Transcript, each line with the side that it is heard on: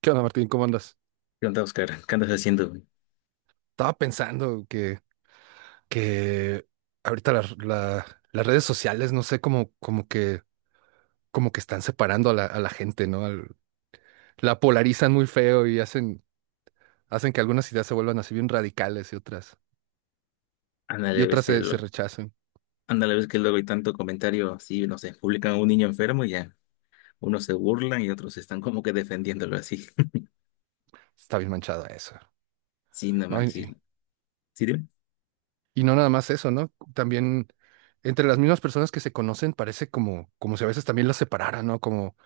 right: ¿Qué onda, Martín? ¿Cómo andas?
left: ¿Qué onda, Oscar? ¿Qué andas haciendo, güey?
right: Estaba pensando que ahorita las redes sociales, no sé, como que están separando a la gente, ¿no? Al- la polarizan muy feo y hacen que algunas ideas se vuelvan así bien radicales y otras, y
left: Ándale,
right: otras
left: ves que,
right: se
left: lo-
right: rechacen.
left: ándale, ves que luego hay tanto comentario así, no sé, publican a un niño enfermo y ya unos se burlan y otros están como que defendiéndolo así.
right: Está bien manchado eso,
left: Sí, no
right: ¿no?
left: manches.
right: Y,
left: ¿Sí, dime?
right: y no nada más eso, ¿no? También entre las mismas personas que se conocen parece como, como si a veces también las separaran, ¿no? Como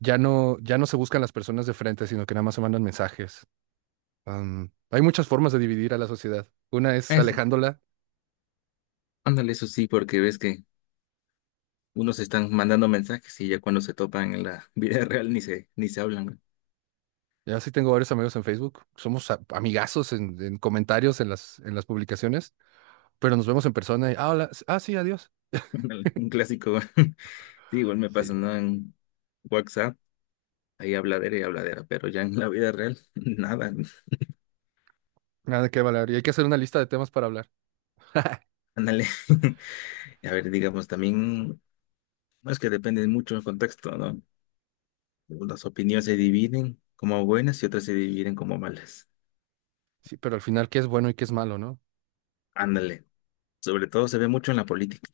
right: ya no, ya no se buscan las personas de frente, sino que nada más se mandan mensajes. Hay muchas formas de dividir a la sociedad. Una es
left: Es-
right: alejándola.
left: Ándale, eso sí, porque ves que unos están mandando mensajes y ya cuando se topan en la vida real ni se hablan, güey.
right: Ya sí tengo varios amigos en Facebook. Somos a- amigazos en comentarios, en las publicaciones, pero nos vemos en persona y, ah, hola, s- ah, sí, adiós.
left: Ándale, un clásico, güey. Sí, igual me
right: Sí,
left: pasa, ¿no? En WhatsApp, ahí habladera y habladera, pero ya en la vida real, nada.
right: nada que hablar. Y hay que hacer una lista de temas para hablar.
left: Ándale. A ver, digamos, también. No, es que depende mucho del contexto, ¿no? Las opiniones se dividen como buenas y otras se dividen como malas.
right: Sí, pero al final, ¿qué es bueno y qué es malo, no?
left: Ándale. Sobre todo se ve mucho en la política.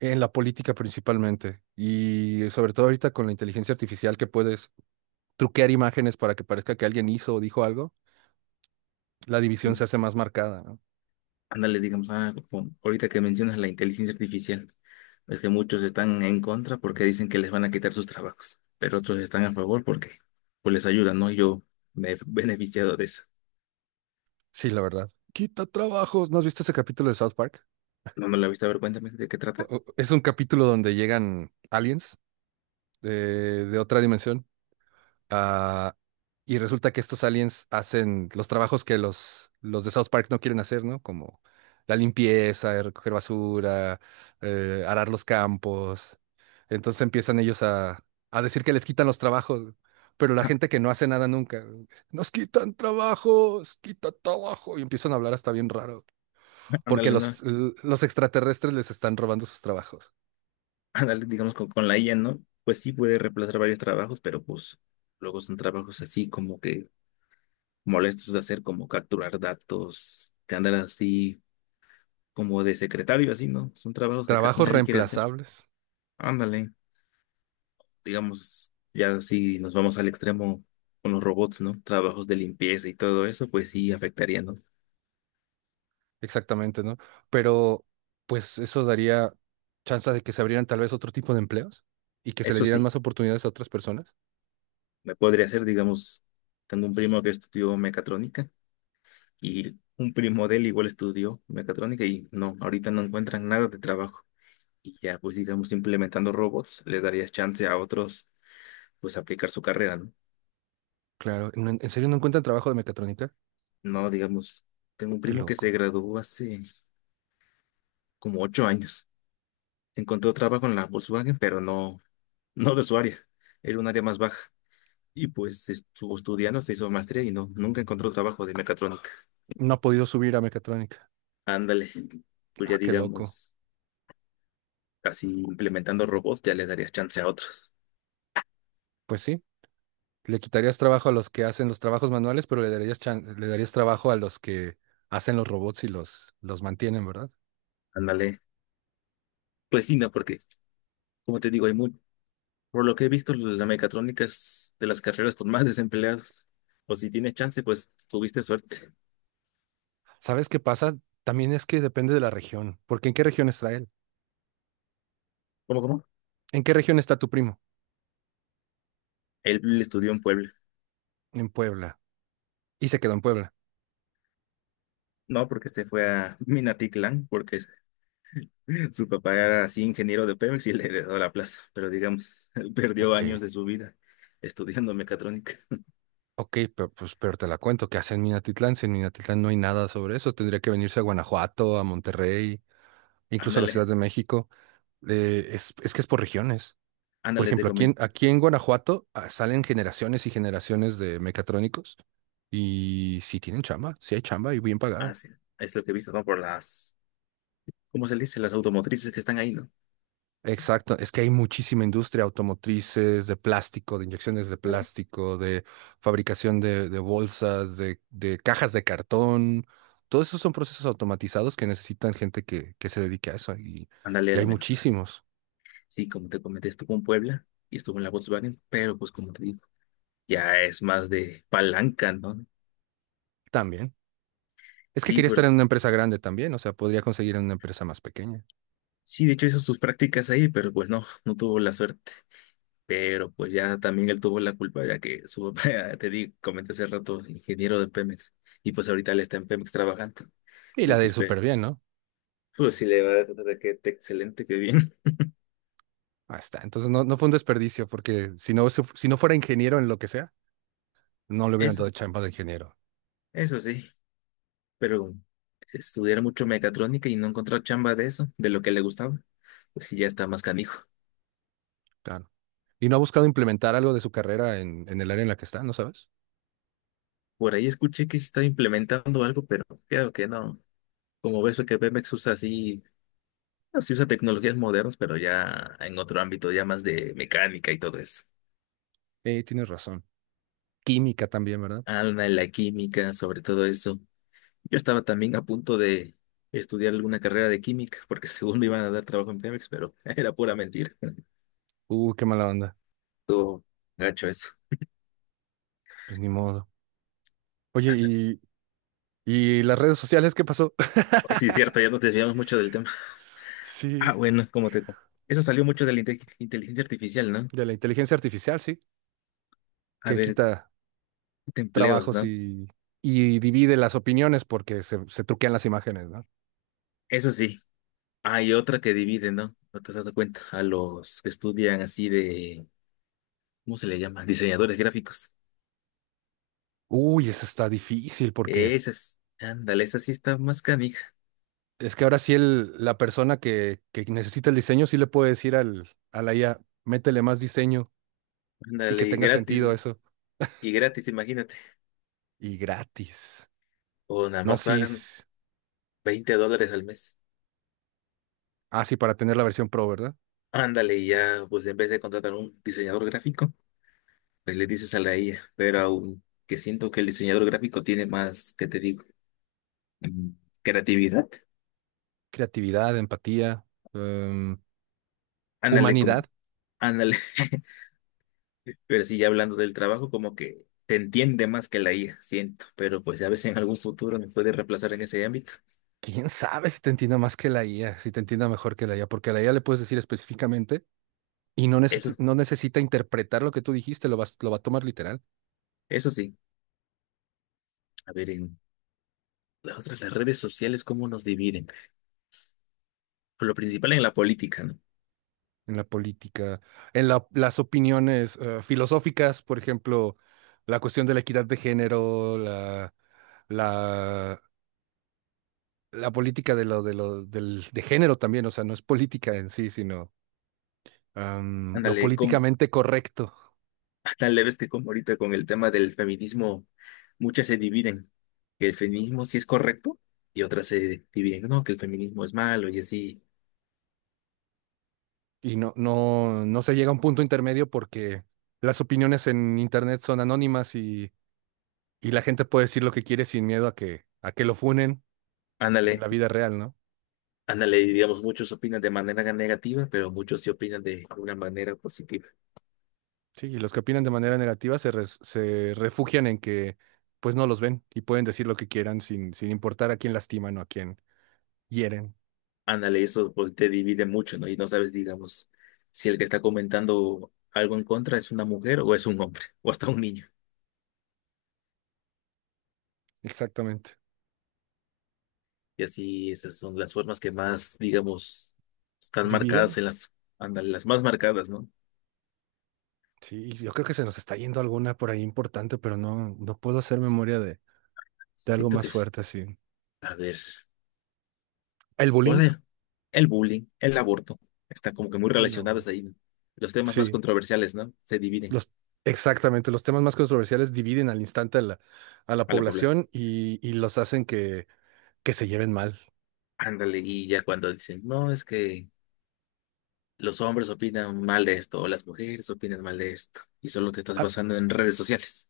right: En la política principalmente. Y sobre todo ahorita con la inteligencia artificial que puedes truquear imágenes para que parezca que alguien hizo o dijo algo, la división se hace más marcada, ¿no?
left: Ándale, digamos, como ahorita que mencionas la inteligencia artificial, es que muchos están en contra porque dicen que les van a quitar sus trabajos, pero otros están a favor porque pues les ayudan, ¿no? Yo me he beneficiado de eso.
right: Sí, la verdad. Quita trabajos. ¿No has visto ese capítulo de South Park?
left: No me lo he visto, a ver cuéntame de qué trata.
right: O- Es un capítulo donde llegan aliens eh, de otra dimensión ah, y resulta que estos aliens hacen los trabajos que los de South Park no quieren hacer, ¿no? Como la limpieza, recoger basura, arar los campos. Entonces empiezan ellos a decir que les quitan los trabajos, pero la gente que no hace nada nunca, nos quitan trabajos, quita trabajo, y empiezan a hablar hasta bien raro, porque
left: Ándale, ¿no?
right: los extraterrestres les están robando sus trabajos.
left: Ándale, digamos, con la IA, ¿no? Pues sí puede reemplazar varios trabajos, pero pues luego son trabajos así como que molestos de hacer como capturar datos, que andar así como de secretario, así, ¿no? Son trabajos que casi
right: Trabajos
left: nadie quiere hacer.
right: reemplazables,
left: Ándale, digamos, ya así nos vamos al extremo con los robots, ¿no? Trabajos de limpieza y todo eso, pues sí afectaría, ¿no?
right: exactamente, ¿no? Pero pues eso daría chance de que se abrieran tal vez otro tipo de empleos y que se le
left: Eso
right: dieran
left: sí,
right: más oportunidades a otras personas.
left: me podría hacer, digamos, tengo un primo que estudió mecatrónica y un primo de él igual estudió mecatrónica y no, ahorita no encuentran nada de trabajo. Y ya, pues digamos, implementando robots, le darías chance a otros, pues, aplicar su carrera, ¿no?
right: Claro, ¿no- ¿en serio no encuentran trabajo de mecatrónica?
left: No, digamos, tengo un
right: Qué
left: primo que se
right: loco.
left: graduó hace como ocho años. Encontró trabajo en la Volkswagen, pero no, no de su área. Era un área más baja. Y pues estuvo estudiando, se hizo maestría y no, nunca encontró trabajo de mecatrónica.
right: No ha podido subir a mecatrónica.
left: Ándale, pues ya
right: Ah, qué loco.
left: digamos, así implementando robots, ya le darías chance a otros.
right: Pues sí, le quitarías trabajo a los que hacen los trabajos manuales, pero le darías chan- le darías trabajo a los que hacen los robots y los mantienen, ¿verdad?
left: Ándale, pues sí, no, porque, como te digo, por lo que he visto, la mecatrónica es de las carreras con más desempleados. O si tienes chance, pues tuviste suerte.
right: ¿Sabes qué pasa? También es que depende de la región, porque ¿en qué región está él?
left: ¿Cómo, cómo?
right: ¿En qué región está tu primo?
left: Él estudió en Puebla.
right: En Puebla. Y se quedó en Puebla.
left: No, porque este fue a Minatitlán. Su papá era así ingeniero de Pemex y le heredó la plaza, pero digamos, perdió años
right: Ok.
left: de su vida estudiando mecatrónica.
right: Ok, pero, pues, pero te la cuento, ¿qué hace en Minatitlán? Si en Minatitlán no hay nada sobre eso, tendría que venirse a Guanajuato, a Monterrey, incluso a la Ciudad
left: Ándale,
right: de México. Es que es por regiones. Por
left: ándale, te
right: ejemplo, aquí en,
left: comento.
right: aquí en Guanajuato salen generaciones y generaciones de mecatrónicos y sí tienen chamba, sí hay chamba y bien pagada.
left: Así es lo que he visto, ¿no? Por las, ¿cómo se le dice? Las automotrices que están ahí, ¿no?
right: Exacto, es que hay muchísima industria automotrices, de plástico, de inyecciones de plástico, de fabricación de bolsas, de cajas de cartón. Todos esos son procesos automatizados que necesitan gente que se dedique a eso y,
left: Ándale a
right: y
left: la
right: hay
left: mecatrónica.
right: muchísimos
left: Sí, como te comenté, estuvo en Puebla y estuvo en la Volkswagen, pero pues como te digo, ya es más de palanca, ¿no?
right: también. Es que
left: Sí,
right: quería estar en una empresa grande también, o sea, podría conseguir en una empresa más pequeña.
left: sí, de hecho hizo sus prácticas ahí, pero pues no, no tuvo la suerte. Pero pues ya también él tuvo la culpa, ya que su papá, comenté hace rato, ingeniero de Pemex, y pues ahorita él está en Pemex trabajando.
right: Y
left: Es
right: la de ir
left: decir,
right: súper bien, ¿no?
left: pues sí le va a dar excelente, qué bien.
right: Ahí está. Entonces no, no fue un desperdicio porque si no, se- si no fuera ingeniero en lo que sea, no le hubieran
left: Eso,
right: dado chamba de ingeniero.
left: eso sí, pero estudiar mucho mecatrónica y no encontrar chamba de eso, de lo que le gustaba, pues sí ya está más canijo.
right: Claro. Y no ha buscado implementar algo de su carrera en el área en la que está, ¿no sabes?
left: Por ahí escuché que se está implementando algo, pero creo que no. Como ves, que Pemex usa así, no, sí usa tecnologías modernas, pero ya en otro ámbito, ya más de mecánica y todo eso.
right: Tienes razón. Química también, ¿verdad?
left: Alma en la química, sobre todo eso. Yo estaba también a punto de estudiar alguna carrera de química, porque según me iban a dar trabajo en Pemex, pero era pura mentira.
right: Qué mala onda.
left: Todo gacho eso.
right: Pues ni modo. Oye, y las redes sociales qué pasó?
left: Pues sí, cierto, ya nos desviamos mucho del tema.
right: Sí,
left: Ah, bueno, como te. Eso salió mucho de la inteligencia artificial, ¿no?
right: de la inteligencia artificial, sí,
left: A
right: que
left: ver,
right: quita
left: de empleos,
right: trabajos
left: ¿no?
right: y divide las opiniones porque se truquean las imágenes, ¿no?
left: Eso sí, hay otra que divide, ¿no? ¿No te has dado cuenta? A los que estudian así de. ¿Cómo se le llama? Diseñadores gráficos.
right: Uy, eso está difícil porque
left: Esas, ándale, esa sí está más canija.
right: es que ahora sí la persona que necesita el diseño sí le puede decir al, a la IA, métele más diseño y
left: Ándale,
right: que
left: y
right: tenga
left: gratis.
right: sentido eso.
left: Y gratis, imagínate.
right: Y gratis.
left: O nada
right: No,
left: más
right: sí.
left: pagan $20 al mes.
right: Ah, sí, para tener la versión pro, ¿verdad?
left: Ándale, y ya, pues en vez de contratar un diseñador gráfico, pues le dices a la IA. Pero aunque siento que el diseñador gráfico tiene más, ¿qué te digo? Mm, Creatividad.
right: Creatividad, empatía, em,
left: Ándale,
right: humanidad.
left: ándale. Pero sí, ya hablando del trabajo, como que te entiende más que la IA, siento. Pero pues a veces en algún futuro nos puede reemplazar en ese ámbito.
right: ¿Quién sabe si te entienda más que la IA, si te entienda mejor que la IA? Porque a la IA le puedes decir específicamente y no, neces-
left: Eso,
right: no necesita interpretar lo que tú dijiste, lo, vas- lo va a tomar literal.
left: eso sí. A ver, en las redes sociales, ¿cómo nos dividen? Por lo principal en la política, ¿no?
right: En la política, en la- las opiniones filosóficas, por ejemplo, la cuestión de la equidad de género, la, la política de género también, o sea, no es política en sí, sino lo
left: Ándale, ¿cómo?
right: políticamente correcto
left: Tan leves que como ahorita con el tema del feminismo, muchas se dividen, que el feminismo sí es correcto y otras se dividen, no, que el feminismo es malo y así.
right: y no se llega a un punto intermedio porque las opiniones en internet son anónimas y la gente puede decir lo que quiere sin miedo a que lo funen en
left: Ándale,
right: la vida real, ¿no?
left: ándale, y digamos, muchos opinan de manera negativa, pero muchos sí opinan de una manera positiva.
right: Sí, y los que opinan de manera negativa se, res- se refugian en que pues no los ven y pueden decir lo que quieran sin, sin importar a quién lastiman o a quién hieren.
left: Ándale, eso pues te divide mucho, ¿no? Y no sabes, digamos, si el que está comentando algo en contra es una mujer o es un hombre o hasta un niño.
right: Exactamente.
left: Y así esas son las formas que más, digamos, están marcadas
right: ¿Dividen?
left: en las, ándale, las más marcadas, ¿no?
right: Sí, yo creo que se nos está yendo alguna por ahí importante, pero no, no puedo hacer memoria de algo
left: Siento
right: más
left: que sí.
right: fuerte así.
left: A ver,
right: ¿El
left: o
right: bullying?
left: sea, el bullying, el aborto, están como que muy
right: En la U.
left: relacionados ahí, ¿no? Los temas más
right: Sí,
left: controversiales, ¿no? Se dividen
right: los, exactamente. Los temas más controversiales dividen al instante a la
left: a la población.
right: población y los hacen que se lleven mal.
left: Ándale, y ya cuando dicen, no, es que los hombres opinan mal de esto, o las mujeres opinan mal de esto, y solo te estás
right: Ah,
left: basando en redes sociales.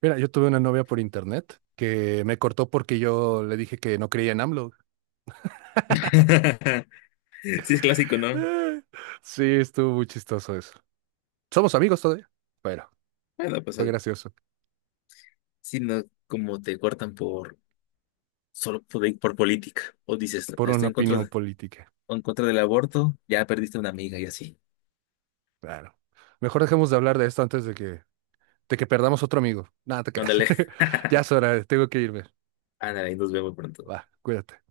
right: mira, yo tuve una novia por internet que me cortó porque yo le dije que no creía en AMLO.
left: Sí, es clásico, ¿no?
right: Eh, Sí, estuvo muy chistoso eso. Somos amigos todavía, pero
left: Bueno, pues
right: fue
left: algo.
right: gracioso
left: Sí, no, como te cortan por, solo por, política, o dices,
right: por
left: estoy
right: una
left: en contra
right: opinión política.
left: en contra del aborto, ya perdiste una amiga y así.
right: Claro. Mejor dejemos de hablar de esto antes de de que perdamos otro amigo. Nada, te quedas.
left: Ándale.
right: Ya es hora, tengo que irme.
left: Ándale, nos vemos pronto.
right: Va, cuídate.